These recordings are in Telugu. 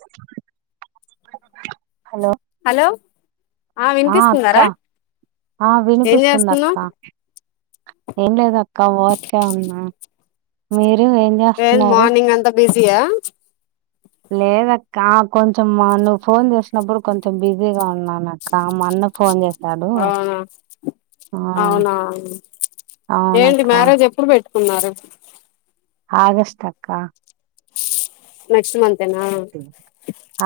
[inaudible] హలో హలో ఆ వినిపిస్తుందా రా ఆ వినిపిస్తుందక్క ఏం లేదు అక్క ఉర్కే ఉన్నా మీరు ఏం ఏంది చేస్తున్నారు మార్నింగ్ అంతా బిజీ యా లేదక్క కొంచం మా నువ్వు ఫోన్ చేసినప్పుడు కొంచెం బిజీగా ఉన్నాన అక్క మోన్న ఫోన్ చేస్త ఆ అవునా ఏంది అవునక్క మ్యారేజ్ ఎప్పుడు పేట్ కున్నారు. ఆగస్ట్ అక్క. నెక్స్ట మంత్ ఎన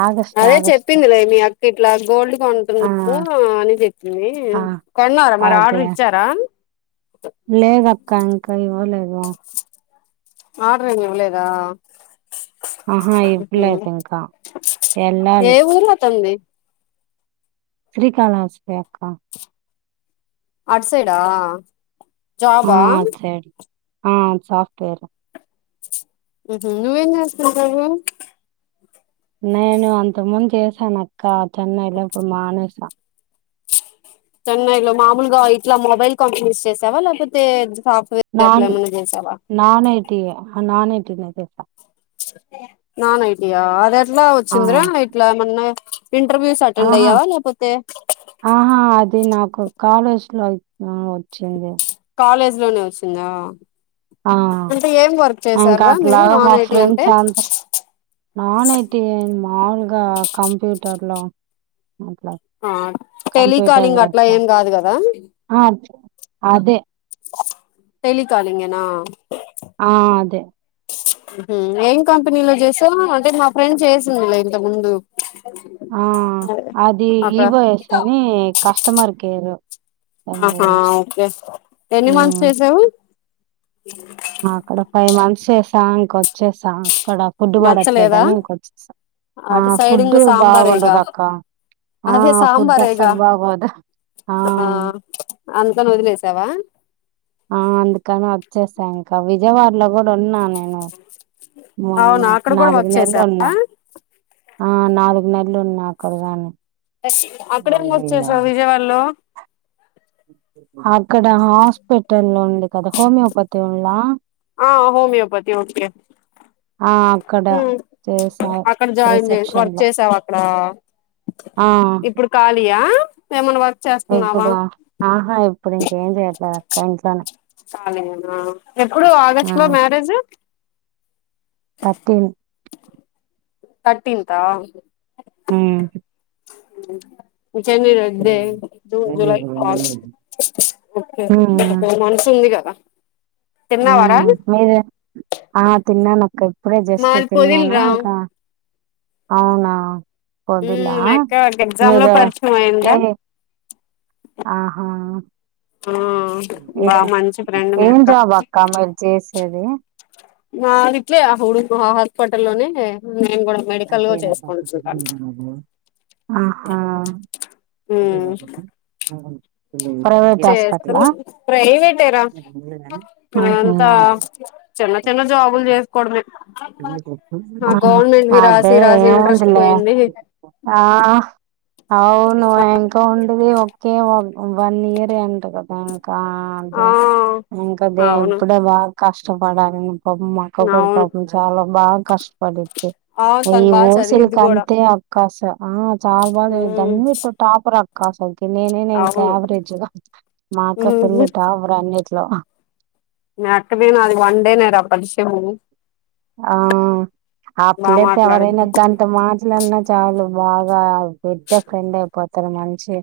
ఆగస్ట్ అదే ఆగస్ట్ చెప్పిందిలే మీ అక్క ఇట్లా గోల్డ్ ఆ కొంటున్నాము అని చెప్పింది. ఆ కోన్నారా మరి అదే ఆర్డర్ ఇచ్చారా. లేదక్క ఇంకా ఇవ్వలేదు. ఆర్డర్ ఏమి ఇవ్వలేదా. ఆహా ఇవ్వలేదు ఇంకా ఏ వెళ్ళాలి ఊరు అతనిది. శ్రీకాళహస్తి అక్క. అటు సైడ్ ఆ జాబ్ ఆ ఉమ్ సాఫ్ట్ వేర్. ఉహు నువ్వేం చేస్తున్నావ్ నేను అంతకు ముందు చేసాను అక్క చెన్నైలో ఇప్పుడు మానేసా. చెన్నైలో మామూలుగా ఇట్లా మొబైల్ కంపెనీస్ చేసావా లేకపోతే సాఫ్ట్వేర్ అట్లా నాన్ ఏమన్నా చేసావా నాన్ ఐటీ నాన్ ఐటీ లో చేసా నాన్ ఐటి ఆ అది ఎట్లా ఆ వచ్చిందరా ఇట్లా ఎమన్న ఆహా ఆహా అది నాకు ఒక కాలేజ్ లో అయితే వచ్చింది. కాలేజ్ లోనే వచ్చిందా. ఆ అంటే ఏం వర్క్ చేసారూ ఇంకా రా మీరు అట్లాగా మా నాన్ ఐటి అంటే ఫ్రెండ్స్ అందరు నాన్ ఐటీ మాముూలుగా కంప్యూటర్లో ఆ కంప్యూటర్ టెలికాలింగ్ అట్లా వర్కు ఏం కాదు కదా ఆ అదే టెలి కాలింగేనా ఆ అదే ఏం కంపెనీలో చేసావ్ అంటే మా ఫ్రెండ్ చేసిందిలే ఇంతకు ముందు ఆ అది అక్కడ ఇఓయస్ అని కస్టమర్ కేరు ఆ హా ఓకే ఎన్ని మంత్స్ చేశావు అక్కడ ఫైవ్ మంత్స్ చేసా ఇంక వచ్చేసా అక్కడ ఫుడ్ నచ్చలేదా పడట్లేదని ఇంకొచ్చేసా ఆ అటు సైడ్ ఇంగ ఫుడ్ సాంబారేగా బాగుండదు అక్క ఆ అదే ఫుడ్ సాంబారేగా అస్సలు బాగోదు ఆ అందుకని వదిలేసావా ఆ అందుకని వచ్చేసా ఇంకా విజయవాడలో కూడా ఉన్నా నేను మొన్న అవునా అక్కడ కూడా నాలుగు వర్క్ నెలలు చేసావా ఉన్నా ఆ నాలుగు నెలలు ఉన్నా అక్కడ గాని అక్కడేం నాలుగు వర్క్ నెలలా చేసావ్ విజయవాడలో అక్కడ హాస్పిటల్ ఉంది కదా హోమియోపతి ఉండ లా ఆ హోమియోపతి ఓకే ఆ అక్కడ ఊ చేసా అక్కడ జాయిన్ చే రిసెప్షన్ వర్క్ లో చేసావ అక్కడ ఆ ఇప్పుడు ఖాళీ యా ఏమన్నా వర్క్ చేస్తున్నావా ఇప్పుడు ఆహా ఇప్పుడు ఇంకేం చెయట్లేదు అక్క ఇంట్లోనే ఖాళీ యేన ఎప్పుడు ఆ ఆగస్టు లో మ్యారేజ్ తర్టీన్ తర్టీన్తా ఉమ్ ఇంకెన్ని డేస్ లే జూన్ జులై ఆస్టు ఓకే ఒకే ఉమ్ టూ మంత్స్ ఉంది కదా తిన్నవారా మీరెం ఆ తిన్నాను అక్క ఇప్పుడే జస్ట్ మాది పొదిల్ తిన్నాను రా ఇంకా అవునా పోదిలా హ్మ్ ఆ మా యక్క ఒక ఎగ్జామ్ లో మీద పరిచయం ఏ అయిందా ఆహా ఊ ఏ బా మంచి ఫ్రెండ్ మీ ఏం అక్క జాబ్ మీరు చేసేది నావిట్లే హడు హాస్పిటల్ లోనే నేను కూడా మెడికల్ గా చేసుకుంటుంటాను ఆహ నువ్వే ఉమ్ గానికి దాని ప్రైవేట్ చేస్తూ హాస్పిటల్ ఆహా ప్రైవేటేరా మనమంతా చిన్న చిన్న జాబులు చేసుకోవడమే ఆ అవునా గవర్నమెంట్వి అదే రాసి రాసి ఇంట్రెస్ట్ ఏముందిలే పోయింది ఆ అవును ఇంకా ఉండది ఒక్కే ఒక వన్ ఇయరే అంట కదా నాకు కా అంతే ఆ ఇంకా దే అవును ఇప్పుడే బాగా కష్టపడాలి పాపం మా అక్క కూడా అవును పాపం చాలా బాగా కష్టపడుద్ది అవును ఈ తను బాగా ఓసి లు చదివిద్ది కూడా కంటే అక్క అస్ ఆ చాలా బాగా ఉమ్ చదువుతోంది ఇప్పుడు టాపర్ అక్క అసలుకి నేనైనా ఇంకా అవును యావరేజ్ గా మా అక్క ఫుల్ టాపర్ అన్నిట్లో మీ అక్కది నాది వన్డే నే రా పరిచయము ఆ బాగా పిల్లతో మాట్లాడిద్ది ఎవరైనా గంట మాట్లాడిన చాలా బాగా పెద్ద ఫ్రెండ్ అయిపోతారు మంచి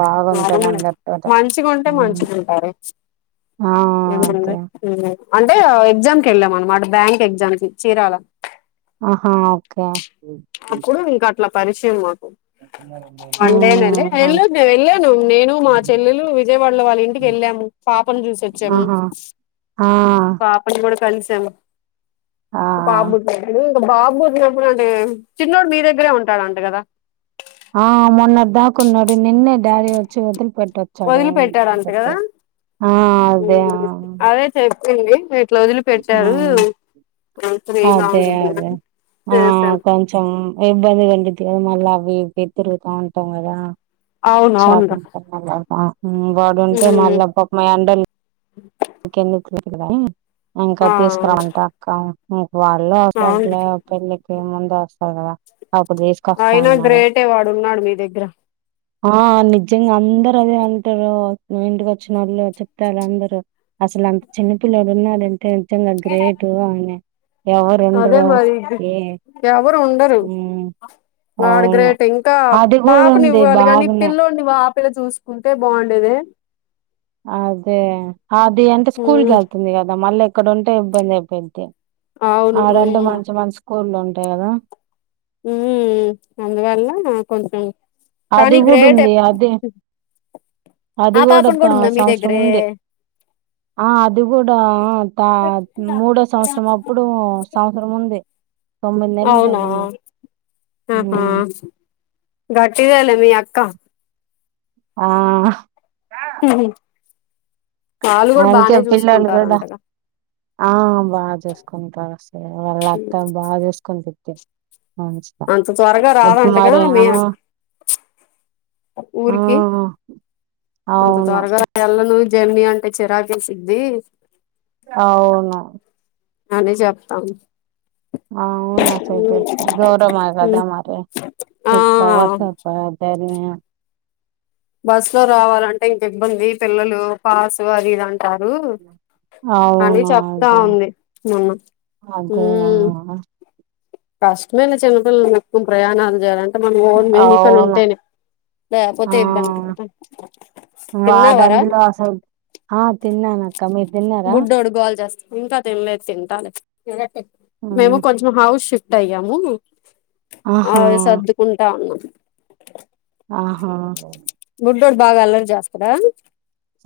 బాగుంటది అందరితోటి మంచిగా ఉంటే ఉమ్ మంచిగా ఉంటారు ఆ అదే అంటే ఎగ్జామ్ కెళ్ళమానమట బ్యాంక్ ఎగ్జామ్ కి చీరాల ఆహా ఓకే అప్పుడు ఇంకా అట్లా పరిచయం మాకు వన్ డే నేలే ఉమ్ అదే వెళ్ళాను నేను వెళ్ళను నేను మా చెల్లెలు విజయవాడలో వాళ్ళ ఇంటికి వెళ్ళాము పాపను చూసొచ్చాము ఆహా ఆ పాపని కూడా కలిసి ఆ బాబు ఇప్పుడంటే ఏం చిన్నోడు మీ దగ్గరే ఉంటాడంట కదా కొన్నోడు నిన్నే డాడీ వచ్చి వదిలిపట్ వదిలి పెట్టాడు అంత కదా ఆ అదే ఆ అదే చెప్పింది అట్లా వదిలిపెట్టరు ఉమ్, క్లోజులు ఏ అదే బాగుండదు కద అదే ఆ కొంచెం ఇబ్బంది కండిదిద మళ్ళీ అవి ఇవి తిరుగుతా ఉంటాం కదా అవును అవును షాపింగ్ బడు ఉంటే మ్మ్ మళ్ళీ పాపం మా అండ ఇంకెందు తిపిల ఇంకా ఆ తీసుకురమంట అక్క వాళ్ళు అవును వస్తారులే పెళ్ళికి ముందు వస్తారు కదా అప్పుడు తీసుకొస్తా అయినా అన్నారు గ్రేటే వాడు ఉన్నాడు మీ దగ్గర ఆ నిజంగా అందరు అదే అంటారు ఇంటికి వచ్చిన వాళ్ళు చెప్తారు అందరు అస్సలు అసలు అంత చిన్న పిల్లలు ఉన్నారంటే నిజంగా గ్రేటు ఆమె అదే మరి ఇది ఎవరు ఉండరు ఉమ్ ఆడ్ అవును గ్రేట్ ఇంకా అది కూడా పాపని ఉంది ఇవ్వాలి కానీ బాగానే పిల్ల్లోడిని వా పిల్ల చూసుకుంటే బాగుండేది అదేహాది అంటే స్కూల్కి మ్మ్ ఎళ్తుంది కదా మళ్ళీ ఇక్కడుంటే ఇబ్బంది అయిపోయిద్ది అవును ఆడంటే మ్మ్ మంచి మంచి స్కూళ్లు ఉంటాయి కదా ఉ ఊ అందువల్ల కొంచెం అది కానీ గ్రేటే గూడుంది అదే అది ఆ గూడా పాపను త కూడా ఉందా మీ సంవత్సరం దగ్గరే ఉంది ఆ అది గూడా త మూడో సంవత్సరం అప్పుడు సంవత్సరం ఉంది తొమ్మిది నెలలు అవునా తగ్గుంది ఆహా గ ట్టిదేలే మీ అక్క ఆ హ ఆమెకే పిళోళ్ళు గదా ఆ బా చేసుకుంటారు అసలే వాళ్ళు అత్త బా చేసుకుంటుద్ది అంత త్వరగా రాదంటగా మీ ఆ [inaudible] ఆ ఊరికి అంత అవును తరగా ఎల్లను జమ్మి అంటే చిరాకేసిద్ది అవును అని జెప్తాన్ ఆ అవునా సైగె [inaudible] మా పెద్దనాన్న మాటలే ఆ సిక్స్ అవర్స్ ఒత్తవా దాని బస్సు లో రావాలంటే ఇంక ఇబ్బంది పిల్లలు పాసు అది ఇదం టారు అని అవును చెప్తా ఉంది నిన్ను అగో అన్నాను కష్టమేలే చిన్న పిల్లలను ఎత్తుకొని ప్రయాణాలు చేయాలంటే మన ఓన్ వెహికల్ అవును ఉంటేనే లేపోతే ఆ ఇబ్బంది [inaudible] తిన్నావా రా హా తిన్నానక్క మీరు తిన్నారా బుడ్డోడు గోల చేస్తా ఇంకా తినలేదు తింటాలే మేము కొంచెం హౌస్ షిఫ్ట్ అయ్యాము అవి ఆహా సర్దుకుంటా ఉన్నాం ఆహా బుడ్డోడు బాగా అల్లరి చేస్తాడా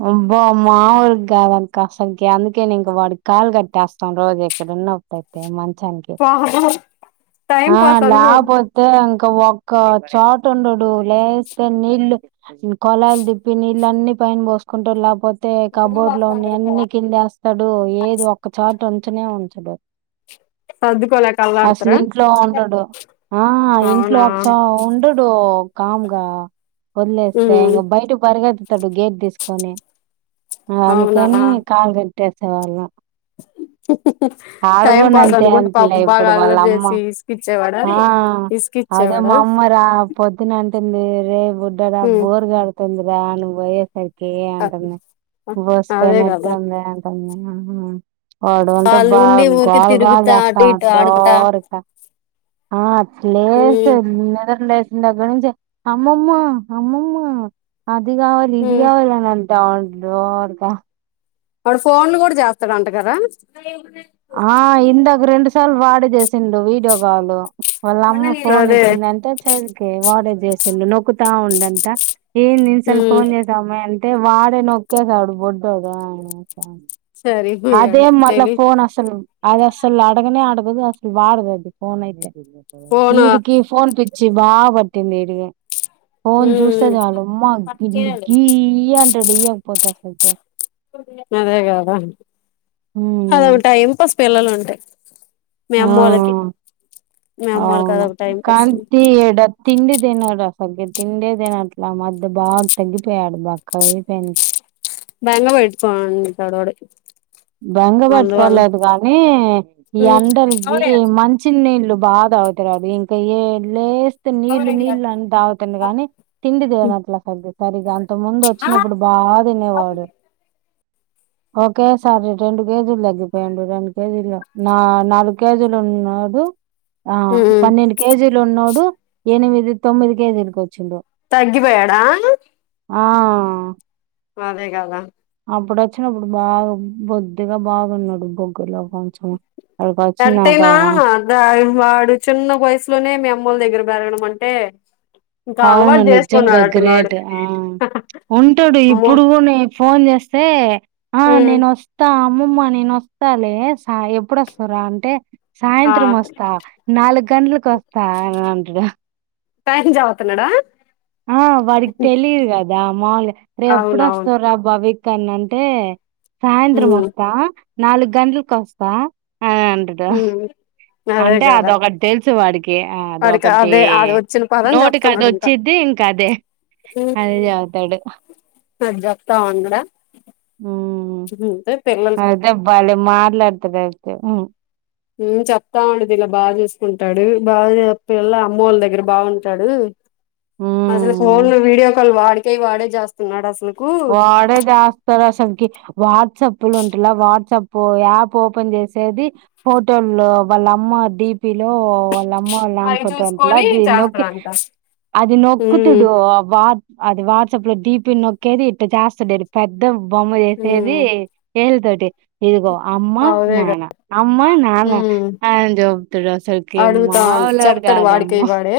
అబ్బా మామూలు కాదక్క అసలుకి అందుకే నే ఇంక వాడికి కాలు కట్టేస్తాను రోజు ఎక్కడ వినపోతే మంచానికి పాపం టైం ఆ పాస్ అనుకో లేకపోతే ఇంక్ క ఒక్క చోటుండడు లేస్తే నీళ్ళు కొలాయిలు దిప్పి నీళ్ళన్నీ పైన పోస్ కుంటాడు లేకపోతే కబోర్డ్ లోనివి అన్నీ కిందేస్తాడు ఏది ఒక్క చోట చనే ఉంచడు సర్దుకోలేక అసలు అల్లాడుతారా ఇంట్లో ఉండడు ఆ ఇంట్లో అవునా ఒకస ఉండడు కామ్ గా వదిలేస్తే ఇంగ బయటకు పరిగెత్తుతాడు గేట్ తీసుకొని అందుకని కాళ్ళు కట్టేసే వాళ్ళం అ టైం కూడా అంతే పోద్దనుకుంటే అంటలే పాపం బాగా ఇప్పుడు వాళ్ళ అల్లరి అమ్మ చేసి విసుగిచ్చేవాడా ఆ విస్ అదే మా అమ్మరా పొద్దున అన్ టుంది రే బుడ్డోడా ఉమ్ బోరు గొడుతుందిరా నువ్వు బొయ్యేసరి కే అంటంది మే అదే బోసిపోయినట్టే కదా ఉంది అంటాంది వాడు ఉంటే వాళ్ళు బాగ ఉండి ఊరికే గోల గోల తిరుగుతా జేస్తా అటు ఇటు [unintelligible] ఆడుకుంటా ఊరికా ఆ అట్లేస్తే ఉమ్ నిదర లేస్ ఇందగ్గర నుంచే అమ్మమ్మా అమ్మమ్మా అది గా ఉమ్ ఇయ్యాలనే నంటా దోడ్ దా ఆడు ఫోన్లు గూడ జేస్తడంట గదా ఆ ఇందాక రెండు సార్లు వాడే జేసిండు వీడియో కాలు వాళ్ళ అమ్మ ఫోన్ అదే ఇచ్చింది అంటే చేదికి వాడే జేసిండు నొక్కుతా ఉండంట ఏంద్ ఇన్సల్ ఉమ్ ఫోన్ జేసావ్ మి అంటే వాడే నొక్కేసాడు బొడ్డాడు ఆ అదే సరిపోయాడు మళ్ళ తెలి ఫోన్ అసలు అది అసలు అడగనే అడగదు అసలు వాడదు అది ఫోన్ అయితే ఫోను ఈడికి ఫోన్ పిచ్చి బా బట్టింది ఈడికి ఫోన్ జూస్తే జాలు అమ్మా గిల్లి గీ అంటది ఇయ్యక్పోతే అస్సల్ కే అదే గదా ఉమ్, అదొక టైం పాస్ పిల్లలు ఉంటే మీ అమ్మోళకి ఆ అవును కాంతి ఈడ తిండి దినడస తగ్గ తిండేదినిట్లా మధ్య బాగ్ తగ్గిపొయాడు బక్కగ అయిపోయింది భెంగ వెట్కోనుంటడు వాడు బెంగ అందువల్ల బెట్టుకోలేదు గానీ ఈ ఎండల్కీ మంచి నీళ్ళు బాగవుతది ఇంక ఏడ్లేస్ తె నీళ్ళు నీళ్లు అని తాగుతుండు గాని తిండి దినమట్ల సగ్గ సరిగ్గ అంత ముందు వచ్చినప్పుడు బా ఆ దినేవాడు ఓకేస్ సారి రెండు కేజీలు తగ్గిపోయిండు రెండు కేజీలు నా నాలుగు కేజీలు ఉన్నాడు ఆ పన్నెండు కేజీలు ఉన్నోడు ఎనిమిది తొమ్మిది కేజీలకి ఒచ్చిండు తగ్గిపోయాడా ఆ అదే గదా అప్పుడు ఒచ్చినప్పుడు బాగ బొద్దుగ బాగున్నడు గొగ్గుర్లో కొంచెం అక్కడికి వచ్చినాక ఎట్టైనా గా వాడు చిన్న వయసులోనే మీ అమ్మోల దగ్గర బెరగడమంటే అవును నిజంగ గ్రేట్ ఆ ఉంటాడు అమ్మో ఇప్పుడు గూనీ ఫోన్ చేస్తే ఆ నేను ఒస్తా అమ్మమ్మ నేను ఒస్తాలే సా ఎప్పుడొస్తావురా అంటే ఆ సాయంత్రం వస్తా నాలుగ్ కంట్లకు ఒస్తా అని అంటడు టైం జెవుతున్నడా ఆ వాడిక్ తెలీదు గదా మాములుగా రే అవునవును ఎప్పుడొస్తావుర బవి కన్ అని అంటే సాయంత్రం ఒస్తా నాలుగు గంట్లకు ఒస్తా అ అంటడు అదే అంటే కదా అదొకట్ దెల్ వాడికి అదే అది వచ్చిన పదం చెప్తున్నాడు ఇంకా నోటికదొచ్చిద్ది ఇంకదే. ఊ అదే అదే చదువుతాడు. అద్ జెప్తా ఉన్నడ హ్మ్. ఊ తెర్ అదే భలే మాట్లాడ్తడ్ అయితే ఊ ఊ చెప్తా అండి దిల్ల బాగా జూసుకుంటడు, బాగా పిల్ల అమ్మోళ్ దగ్గర బాగుంటాడు. అసలు హ్మ్. ఫోన్లు వీడియో కాల్ వాడికై వాడే జేస్తున్నాడు అసలు వాడే జేస్తాడు అసల్కి వాట్సాపుల్ ఉంటలా వాట్సాప్ పో యాప్ ఓపెన్ చేసేది ఫోటోల్లో వాళ్ళ అమ్మ డీ పి లో వాళ్ళ అమ్మ లాన్ అవి ఫోటో అంట్లా చూసుకొని నొక్కి చేస్తాడంట అది ఉమ్ నొక్కుతుడు వా అది వాట్ ప్పుడు డీపి నొక్కేది ఇట్ట చేస్తుండేది పెద్ద బొమ్మ చేసేది ఉమ్ ఏలితోటి ఇదిగో అమ్మా అవునేగా నానా అమ్మా నానా ఉమ్ అని జెప్తడు అసలికి అడుగుతా అమ్మా చెప్తాడు వాడికై వాడే